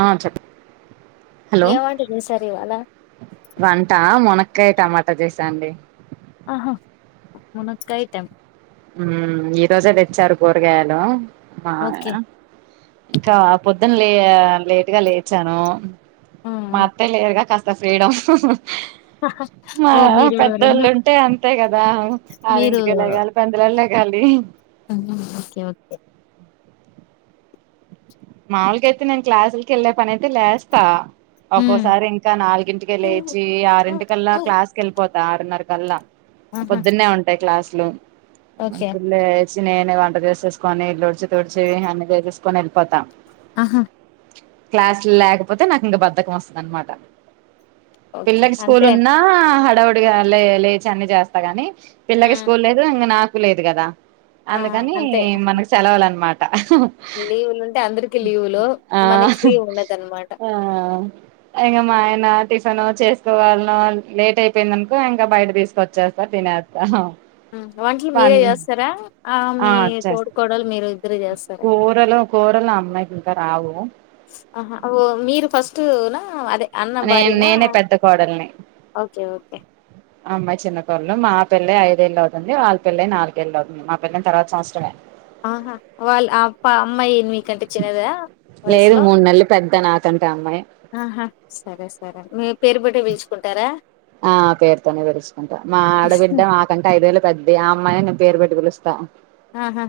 ఆ చెప్ప హలో ఏం వంట చేశారు ఇవాళ వంటా మన కె టమాటా చేసాండి ఆహ మునకాయ టమా ఉ ఈ రోజే తెచ్చారు కూరగాయలు ఆ ఓకే ఇంకా పొద్దున్న లే లేటుగా లేచాను మా అత్తయ లేరుగా కాస్త ఫ్రీడమ్ మా ఓ మీరు రెండు పెద్దోళ్ళుంటే అంతే కదా మీరు ఆరింటికె లెగాలి పెందలాడి లెగాలి ఓకే ఓకే మాములుగైతె నేన్ క్లాస్ ల కెళ్లే పని ఐతే లేస్తా ఉమ్ ఒక్కోసారి ఇంకా నాలుగింటికె లేచి ఆరింటికల్లా క్లాస్కి వెళ్ళిపోతా ఆరున్నర గల్ల ఆహా పొద్దున్నే ఉంటాయి క్లాస్ లో ఓకే పుల్ చిన్ అ వంట చేసేసుకొని ఇల్లుడిచి తుచి అన్నీ చేసేసుకని వెళ్ళిపోతాం ఆహా క్లాసులు లేకపోతే నాకు ఇంక బద్ధకం వస్తుంది అనమాట ఓకే పిల్లకి స్కూల్ అంతే ఉన్నా హడావుడిగా లే లేచి అన్నీ చేస్తా గాని పిల్లకి ఉమ్. స్కూల్ లేదు ఇంకా నాకు లేదు కదా ఆ అందుకని అంతే మనకు సెలవులు అన్నమాట హహ్హ్ లీవులు ఉంటే అందరికి లీవులు ఆ మనకి ఫ్రీ ఉండదనమాట ఆ ఇంగ మాయనా టిఫను చేసుకోవాలను లేట్ అయిపోయిందనుకో ఇంకా బయట తీసుక వచ్చేస్తా తినేస్తా వంట్ల్ మీరే పన్ చేస్తారా ఆ మీ తోడుకోడలు మీరు ఇద్దరు చేస్తారా ఇంకరావు ఆహా ఓ మీరు ఫస్ట్ నా అదే అన్న నేను భార్యానా నేనే పెద్ద కోడల్ని ఓకే ఓకే ఆ అమ్మాయి చిన్నకోడలు మా పిల్లై ఐదేళ్ళు అవుతుంది వాళ్పెళ్లయి నాలుకేళ్ళు అవుంది మా పెళైన తరువాత సంవత్సరంమే ఆహా వాళ్ళు అప్ప అమ్మాయిని కంటె చిన్నదా లేదు వయసులో మూడు నెలలు పెద్ద నాకంటే అమ్మాయి ఆహా సరే సరే మీ పేరు పెట్టే పిల్చుకుంటారా ఆ పేరుతోనే పెరుచుకుంటము మా ఆడబిడ్డ హ్మ్. మాకంటే ఐదేళ్లు పెద్దది అమ్మాయినే నేనుపేరు పెట్టి పిలుస్తా ఆహా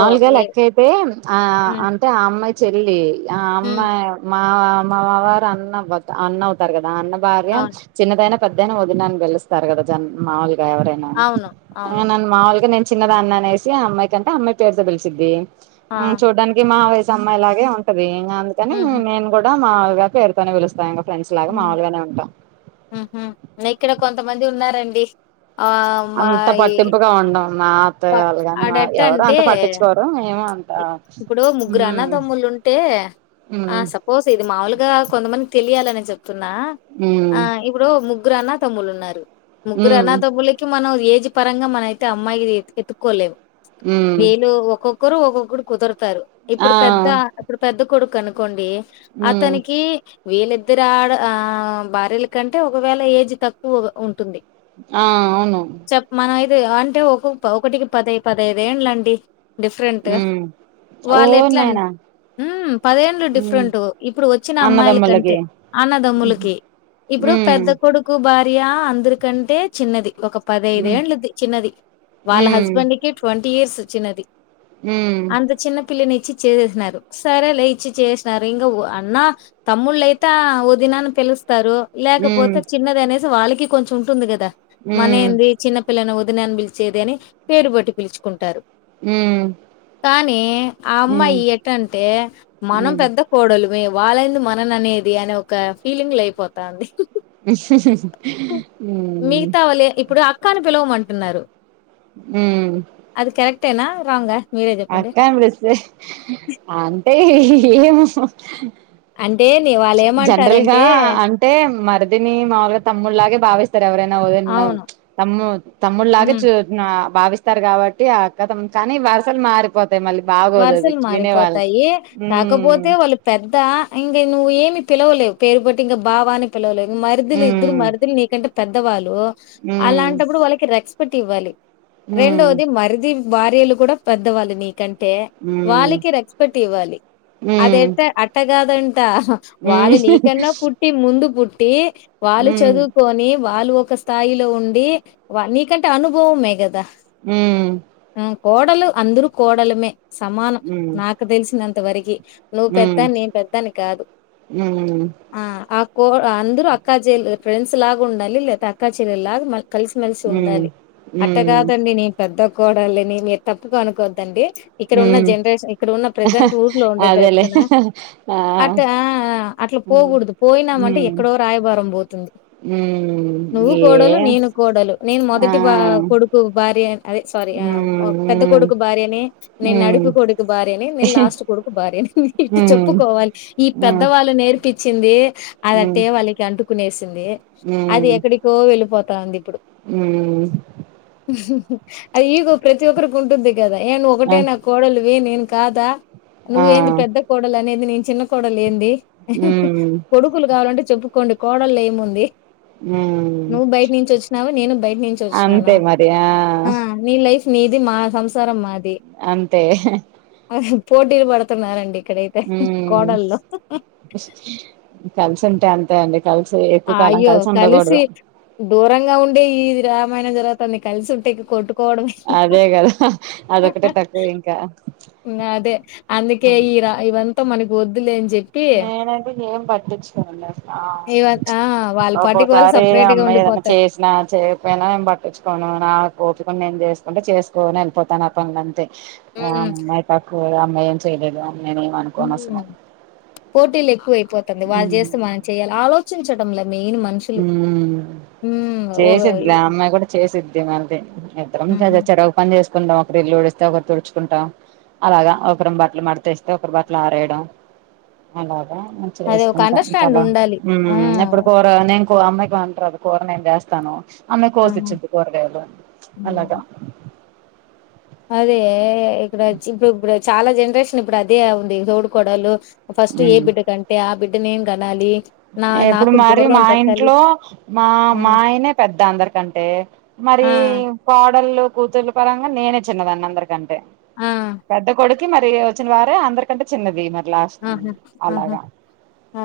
ఓ మీ లెక్క అయితే ఆ హ్మ్ అంటే ఆ అమ్మాయి చెల్లి ఆ హ్మ్ అమ్మాయి మ అమ్ మావారు అన్న అన్నవుతారు కదా అన్న భార్య అవును చిన్నదైనా పెద్దయినా వదినని పిలుస్తారు కదా జన్ మామూలుగా గా ఎవరైనా అవును అవును నన్ను మావూలుగా నే చిన్నదాన్ని అనేసి ఆమ్మాయి కంటే అమ్మాయి పేరుతో పిలిసిద్ది ఆ హ్మ్ చూడ్డానికి మా వయ అమ్మాయిలాగే ఉంటది అందుకని ఉహు నేను గూడా మామూలుగా పేరుతోనే పిలుస్తాం ఇంగా ప్రెండ్స్ లాగ మామూలుగానే ఉం హ్మ్ హు నైక్కుడొక కొంతమంది ఉన్నారండి అంత పట్టింపుగా ఉండం మా అత్తయ్య వాళ్ళు గాని అడ ఎట్ట ఎవరు అంటే అంత పట్టించుకోరు మేము అంత ఇప్పుడు ముగ్గురు ఉమ్ అన్నదమ్ములు ఉంటే ఆ ఉమ్ సపోజ్ ఇది మాముూలుగా కొంతమందికి తెలియాలని త్తున్నా ఉమ్ ఆ ఇప్పుడు ముగ్గు గురు అన్న తమ్ములు ఉన్నారు ముగ్గురు ఉమ్ అనాథబులకి మనం ఏజ్ పరంగా మనైతే అమ్మాయి ద ఎత్తుకోలేవ్ ఉమ్ వీళ్ళు ఒక్కో కోరు ఒకడు కుదరు తారు ఆ ఇప్పుడు పెద్ద ఇప్పుడు పెద్ద కొడుకు అనుకోండి ఉమ్ అతనికి వీళ్ళిద్దరు ఆడ ఆ భార్యల కంటే ఒకవేళ ఏజ్ తక్కువ ఉంటుంది ఆ అవును చెప్ మనమైతే అంటే ఒకొ ప ఒకటికి పదై పదైదేండ్లండి ఉమ్ ఓ వాళ్ళు ఎట్ల నాయనా హ్మ్ పదేండ్లు ఉమ్ డిఫరెంట్ ఇప్పుడు వచ్చిన అమ్మాయిల అన్నదమ్ములకి కంటే ఉమ్ అన్నదమ్ములకి ఇప్పుడు ఉమ్ పెద్ద కొడుకు భా రియా అందరికంటే చిన్నది ఒక ఉమ్ పదైదేండ్లు చిన్నది వాళ్ళ ఉమ్ హస్బెండ్ కి ట్వ ట్వంటీ ఇయర్స్ చిన్నది. అంత చిన్న పిల్లిని ఇచ్చిచేసేసినారు సరేలే ఇచ్చి చేసినారు ఇంగా అన్న తమ్ముళ్ళయితే వదిన అని పిలు స్తారు ఉమ్ ఉమ్ లేకపోతే చిన్నది అనేసి వాళ్ళ కి కొంచెం ఉంటుంది కదా మన ఉమ్ ఏంది చిన్నపిల్లని వ నేన్ పిల్ చేదని పేరుబేట్టి పిలుచుకుంటారు మ్మ్ కానీ అమ్మా ఎటంటే మనం ఉమ్ పెద్ద కోడలు వే వాళ్ళందు మనననేది అనే ఒక ఫీలింగ్ లో అయిపోతాంది మ్మ్ కాని పిలవమంటున్నారు మ్మ్ రెక్ట్నా రాంగ్ ఆ అక్క అని పిలిస్తే అంతే ఏమో అం జనరల్ గా అంటే మరిదిని మాములుగా తమ్ముళ్లాగే భావిస్తారు ఎవరైనా అవును. [unintelligible] తమ్ముల్ తమ్ముళ్లాగ హ్మ్. చూడ్ నా భావిస్తారు కాబట్టి ఆ అక్కతం కానీ వరుసలు మారిపోతా వరుసలు మారిపోతాయి కాకపోతే ఉమ్ వాళ్ళు పెద్ద ఇంక నువ్వు ఏమి పిలవలేవు. పేరు పెట్టి ఇంకా బావా అని పిలవలేవు. మరిదిలిద్దరు ఉమ్ మరిదులు నీ కంటే పెద్దవాళు ఉమ్ అలాంటప్పుడు వాళ్ళకి రెక్స్ప్ ట్ ఇవ్వాలి. ఉమ్ రెండోది మరిది భార్యలు కూడా పెద్దవాళ్ళు నీకంట్ అంటే వాళ్ళకి రెస్పెక్ట్ ఇవ్వాలి. ఉమ్ అదయితే అట్టగాదన్ వాళ్ళు నీకన్నా పుట్టి ముందు పు టె వాళ్ళు ఉమ్ చదువుకొని వాళ్ళు ఒక స్థాయిలో ఉండి. వ నీకంటే అనుభవమే కదా. మ్మ్ కోడలు అందరు కోడలమే సమానం‌. ఉమ్ నాకు తెలిసినంత ఎవరకి నువ్వు ఉమ్ పెద్ద ఉమ్ నే పెద్ద అని కాదు. ఆ కో అంద్రూ అక్కా చెల్లె, ఫ్రెండ్స్ లాగా ఉండాల లేతే అక్కాచెల్లెలాగ మల్ కలిసిమెలిసి ఉమ్ ఉండాలి ఉమ్ ఉమ్ అట్టకాదండి నే పెద్ద కోడలని మీరు తప్పు అనుకోవద్దండి ఇప్పుడు ఉన్న ఉమ్ జనరేషన్ ఇప్పుడు ఉన్న ప్రజెంట్ ఊర్లో ఉండేది అదేలే చెప్తున్నా. ఆ అట్ హ అట్లా పోకూడదు. ఇక్కడ ఉన్న జెనరేట్ ప్రతి ఊరిలో పోకూడదు పోయినామంటే ఉమ్ ఎక్కడో రాయబారం పోతుంది. ఉమ్ నువ్వు కోడలు ఏం నేను కోడలు నేను ఆ మొదటి బా కొడుకు భార్య- అదే సారీ ఆ ఉమ్ పెద్ద ఉమ్ కొడుకు భార్యనే నేను ఉమ్ నడిపి కొడుకు భార్యని నేను లాస్ట్ కొడుకు భార్యని ఇటు ఉమ్ చెప్పుకోవాలి ఈ పెద్దవాళ్ళు నెర్ ఇచ్చింది అదట్టే ఉమ్ వాళ్ళకి అంటుకునేసింది అది ఎక్కడికో వెళ్ళిపోత టాంది ఊ ఆ ఇగో ప్రతి ఒక్కరికి ఉంటుంది కదా ఏను అంటే నా ఆ కోడలు ఏ నేను కాదా ఆ నువ్వేంది పెద్ద కోడలు అనేది నేను కోడలేంది హి హి ఉమ్ కొడుకులు కావాలంటే చెప్పు కొన్ని కోడలు ఏముంది హ్మ్ నువ్వు బయట నుంచి వచ్చినావు నేను బయట నుంచి అంతే మరి ఆ మీది మా సంసారం మాది అంతే అహ్హ్ పోటీలు బడుతున్నారండి హ్మ్ కల్సుంటే అం తే అండి కలిసి ఎక్కువ కాలం అయ్యో కలిసి ఉండకూడదు దూరంగా ఉండే ఈ రామాయణం జరుగతంది అన్ని కల్సి ఉంటే ఇగ కొట్టు అదే కదా అదొక్కటే తక్కువ ఇంకా ఇంగ అదే అందుకే ఉమ్ ఈ రా ఇవంత మనకి వద్దులేన్ ఇవ ఆ! వాళ్ళ పాటికి వాళ్ళు ఒక్కోసారి సెపరేట్‌గా అమ్మాయ్ ఏదైనా ఉండిపోతారు. చేసినా చేయకపోయినా ఏం పట్టించుకోను నాకు, టిఫెన్ నేను చేసుకుంటే చేసుకోని వెళ్ళిపోతాను ఆ పనులంతే హ్మ్. ఆమ్మాయ్ కాకు ఓరో అమ్మయేం చేయలేదా నేనేం అనుకోను అసలు పోటీలు ఎక్కువై పోతుంది వాళ్ళు జేస్తే మనం చేయాలి చించడం లేదు ఉమ్ ఒక చేసద్లే అమ్మాయి కూడా చేసిద్ మీ మరిదే ఇద్దరం కదా హుహు. చెరువు పని చేస్ కుం ఒకరు ఇల్లు ఊడిస్తే, ఒకరు తుడుచుకుంటాం అలాగా ఒకరి బట్టలు మడత వస్తే, ఒకరు బట్టలు ఆరేయడం అలా మంచిగా అదే ఒక వేసుకుంటాం అండర్‌స్టాండ్ కదా ఉండాలి. ఆ! ఎప్పుడు నేను కో అమ్మాయికి వంటరాదు. కూర నేను చేస్తాను. ఆమె ఆ! కోసిచ్చింది కూరగాయలు హ్మ్. అలాగా అదే ఇక్కడ ఇప్పుడు ఇప్పు చాలా జరు ప్రశ్న ఇప్పుడు అదే ఉంది. తోడికోడాళ్ళు ఫస్ట్ ఏ మ్మ్ బిడ్ కంటే ఆ బిడ్ నేన్ కనాలి. నా ఇప్పుడు నాకు మరి గౌరవం మా దక్కాలి. ఇంట్లో ఆ! మా ఆయనే పెద్ద. అందరికంటే మరి ఆ! కోడళ్లు, కూతుర్లు పరంగా నేనే చిన్నదాన్ని అందరీ కంటే ఆ! పెద్ద కొడుకు మరి వచ్చిన వారే అందరికంటే చిన్నది. మరి లాస్ట్ ఆహా ఆహా అలాగా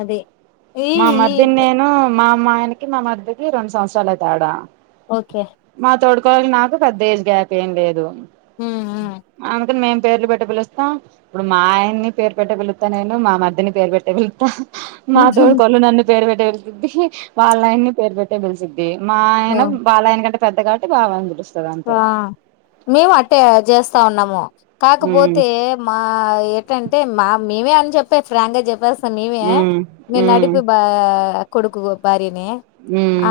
అదే ఈ మా ఈ మరిధి నేను మా మా అయానకి మా మరిది కి రెండు సంవత్సరాలు లే తేడా ఓకే కోవేల నాకు పెద్ద ఏజ్ గ్యాప్ ఏం లేదు. హ్మ్. హ్మ్. అందు మేమ్ పేర్లు పెట్ట పిలుస్తాం. ఇప్పుడు మా ఆయన్ని పేరు పెట్ట పిలుస్తా నేను మా మరిదిని పేరు పెట్టే పిలుస్తా మా ఆ తొడికోడలు నన్ను పేరు పెట్టెలిసిద్ది వాళ్ళయన్ని పేరు పెట్టే పెలిసింది. మా ఆయనా వాలయనా కంటే పెద్దగాబట్టి బావ పిలుస్తుంది. ఆ మేము అట్టే జేస్ స్త ఉన్నాము. ఉమ్ కాకపోతే మా ఏంటంటే మా మేమే అని చెప్పేసి రాంగ్ చెప్పేస్ మీమే ఉమ్ మీ ఉమ్ నడిపి బా కొడుకు భార్య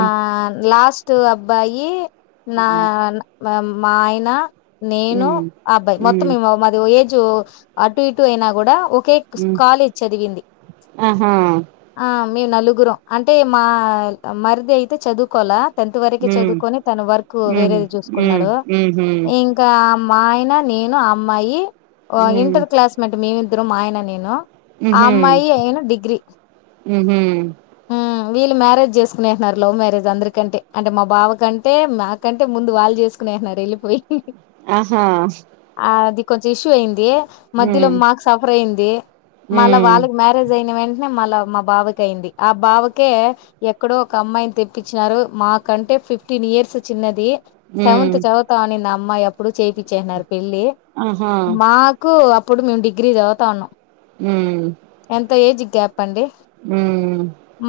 ఆ లాస్ట్ అబ్బాయి నా మా ఆయనా నేను ఉమ్ ఆ అబ్బాయి మొత్తం ఉమ్ మేము మాది ఏజ్ అటు ఇటు అయినా కూడా ఒకే ఉమ్ కాలేజ్ చదివింది ఆహా ఆ మేము నలుగురం అంటే మా మరిది అయితే చదువుకోలా టెన్త్ వరకే ఉమ్ చదువుకొని తన వర్క్ ఉమ్ వేరేది చూస్త ఉమ్ కున్నడు ఉహూ ఇంకా మాఆయన నేను అమ్మాయి ఆ ఉమ్ ఇంటర్ క్లాస్ మెంట్ మేము ఇద్ ఇద్దరం మా ఆయన నేను ఆ ఉహూ అమ్మాయి ఇయన డిగ్రీ ఉహూ ఉమ్ వీళ్ళు మ్యారేజ్ చేసుకునేన్నారు లవ్ మ్యారేజ్ అందరికంటే అంటే మా బావ కంటే మాకంటే ముందు వాళ్ళు చేస్ తీసుకున్నాన్నరేళ్ళి పోయి ఆహ్ కొంచెం ఇష్యూ అయింది మధ్యలో మాకు సఫర్ అయిం ఏ మళ్ళా ఉమ్ వాళ్ళకి మ్యారేజ్ అయిన వెం ట్నే మళ్ళ మా బావకయింది ఆ బావకే ఎక్కడో ఒక అమ్మాయిని తెప్పిచినారు మాకంటే ఫిఫ్టీన్ ఇయర్స్ చిన్నది ఉమ్ సెవెంత్ చదువుతా అనింద ఆ అమ్మాయి అప్పుడు చేపిచ్చేస్నారు పెళ్ళి ఆహా మాకు అప్ ఇప్పుడు మేము డిగ్రీ చదువుతా ఉన్నాం ఉమ్ ప్పండి మ్మ్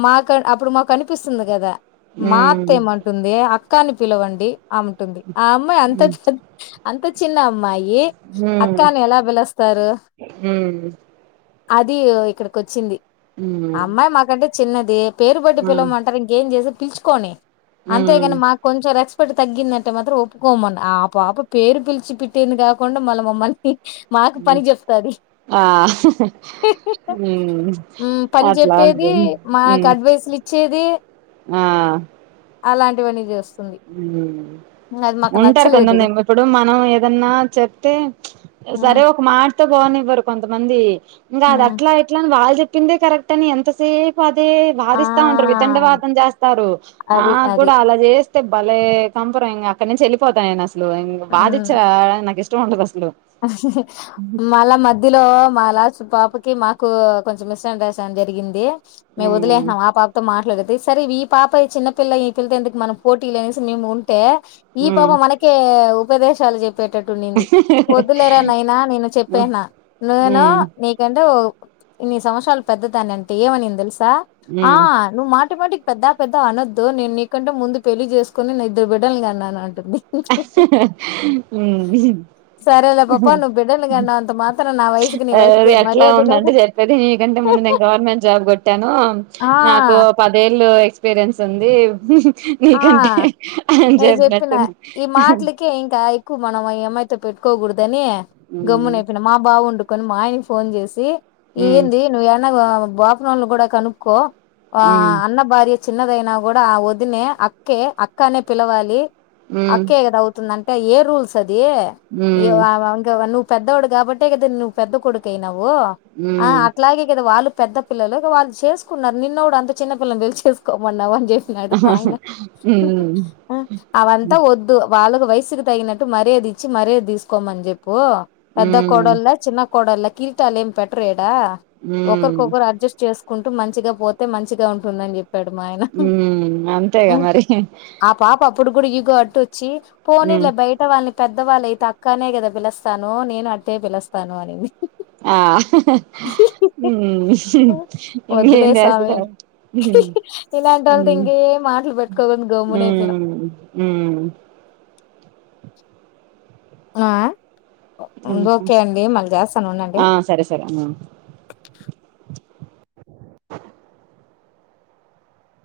మా కాన్ అప్పుడు మాకు అనిపిస్తుంది కదా మా అత్త మ్మ్ ఏమంటుంది అక్ కాని పిలవండి అముంటుంది ఆ అమ్మాయి అంత మ్మ్ అంత చిన్న అమ్మాయి ఏ అక్కా అని ఎలా పిలుస్తారు మ్మ్ అది ఇక్కడకి వచ్చింది అమ్మాయి మాకంటే చిన్నది పేరు పెట్టి మ్మ్ పిలమంటారు ఇంకేం చేసెది పిలుచుకొని మ్మ్ అంతేగాని మాకు కొంచెం రెస్ తగ్గిందంటే మాత్రం ఒప్పుకోమని ఆ పాప పేరు పిలిచి పెట్టింది కాకుండా మళ్ళ మమ్మల్ని మాకు పని చెబుతాది ఆ అట్లాంటిది ఆ హ్మ్. ఉ పని అట్లా చెప్పేది ఉంటుంది. మాకు హ్మ్. అడ్వైసులు ఇచ్చేది అలాంటివన్నీ చేస్తాద్ ఉమ్ ఉంటారు నచ్చలేదు. కొంతమంది ఇప్పుడు మనం ఏదన్నా చెప్తే సరే హ్మ్ ఒక మాట పోనివ్వరు కొంతమంది ఇంకా అది హ్మ్ అట్లా ఇట్లా అ వాళ్ళ చెప్పిందే కరెక్ట్ అని ఎంత సేపు అతే ఆ వాదిస్తా ఉంటారు వితండ వాదం చేస్తారు అది నాకు అది కూడా అలా చేస్త బలే పంపర్ ఇంగ అక్కడి నుంచి వెళ్ళిపోతా నేను అస్ లో బాదిచ్చ నాకు ఇష్ట ది అస్ మళ్ల మధ్యలో మా లాస్ట్ పాప ి మాకు కొంచెం మిస్ అండర్స్టాండింగ్ జరిగింది మేము ఉమ్ వదిలేసనమ్ మా పాపతో మాట్లాడ అదే సరే ఈ పాప చిన్న పిల్ల ఈ పిల్ల తో ఎందుకు మనం పోటీలు అనేసి మేము ఉర్ ంటే ఈ ఉమ్ పాప మనకే ఉపదేశాలు చెప్పి పెట్టేట్టుండింది వద్దులేరా నాయిన నేను చెప్పానా నేను ఉమ్ నీకంటే ఏన్ని సంవత్సరాలు పెద్దదాని అంటే ఏమనింది తెలుస్ ఆ నువ్ మాట్ మాటి మాటిక్ పెద్ద పెద్ద అనొద్దు నేను నీకంటే ముందు పెళ్ళి చేసుకుని నే ఇద్దరు బిడ్డలని కన్నాను అం ఉ సరేలే పాప నువ్వు బిడ్డలు కన్నంత మాత్రం నా వయసుకి నీ అది వయసుకి ఎట్లా మర్యాద లేదు ఉందంటే చెప్పేది మీకంటే ముందు నేను గవర్నమెంట్ జాబ్ కొట్టాను ఆ నాకు పదేళ్ళు ఎక్స రియన్స్ ఉంది ఆ నీకంటే అ నేను చెప్పిన చెప్పినట్టు ఈ మాటలకే ఇంకా ఎక్కువ మనం యితే పెట్కోకూడదు ని గమ్మున ఉమ్ అయిపోయిన మా బావుండు కొన్ని మా ఆయాన్నీ ఫోన్ చేసి ఉమ్ ఏంది నువ్వు యానా బపున వాళ్ళ కూడా కనుక్కో ఆ ఉమ్ అన్న భార్య చిన్నదైనా కూడా ఆ వదిన అక్కే అక్కానే పిలవాలి అక్కే గద అవుతుంద ఏ రూల్స్ అ ది ఉమ్ ఉమ్ అ వన్న పెద్దవాడు కాబట్టే కదా నువ్వు పెద్ద కొడుకు అయినావు వ్ ఉమ్ అట్లాగే కదా వాళ్ళు పెద్ద పిల్లలు వాళ్ళు చేసుకున్నారు నిన్న కూడా అంత చిన్ని పిల్ల నీ చేసుకోమన్నాని చేసినాడు మా ఆయన ఉమ్ అవంతా ఒద్దు వాళ్ళకు వయసుకి తగినట్టు మర్యాద ఇచ్చి మర్యాద తీసుకోమని చెప్ ప్పు పెద్ద ఉమ్ కోడల్లా చిన్న కోడల్లా కీల్తాలేం పెట్రే డా ఉమ్ ఒకరికొకరు అడ్జస్ట్ చేస్ కుంటూ మంచిగా పోతే మంచిగా ఉంటుందని చెప్పి ఉ అంత్ తే గ మరి ప్పుడు గుడ ఇగో అడ్డు చ్చి ఉమ్ పోనీలే బయట వాళ్ళని పెద్దవాళ్ళైతే అక్కనే కదా పిలుస్తాను నేను అట్టే పిలుస్తాను అనింది ఆ మ్మ్ వద్దులే ఇంకేం స్వామి చేస్తదా ఇలాంటి వాళ్ళతో మ్మ్ ఇంకేం మాటలు పెట్టుకోకుండా గమ్మున ఉ అయిపోయినాం మ్మ్ ఆ మ్మ్ హు ఓకే అండి మళ్ళీ చేస్తాను ఉండండి ఆ సరే సరే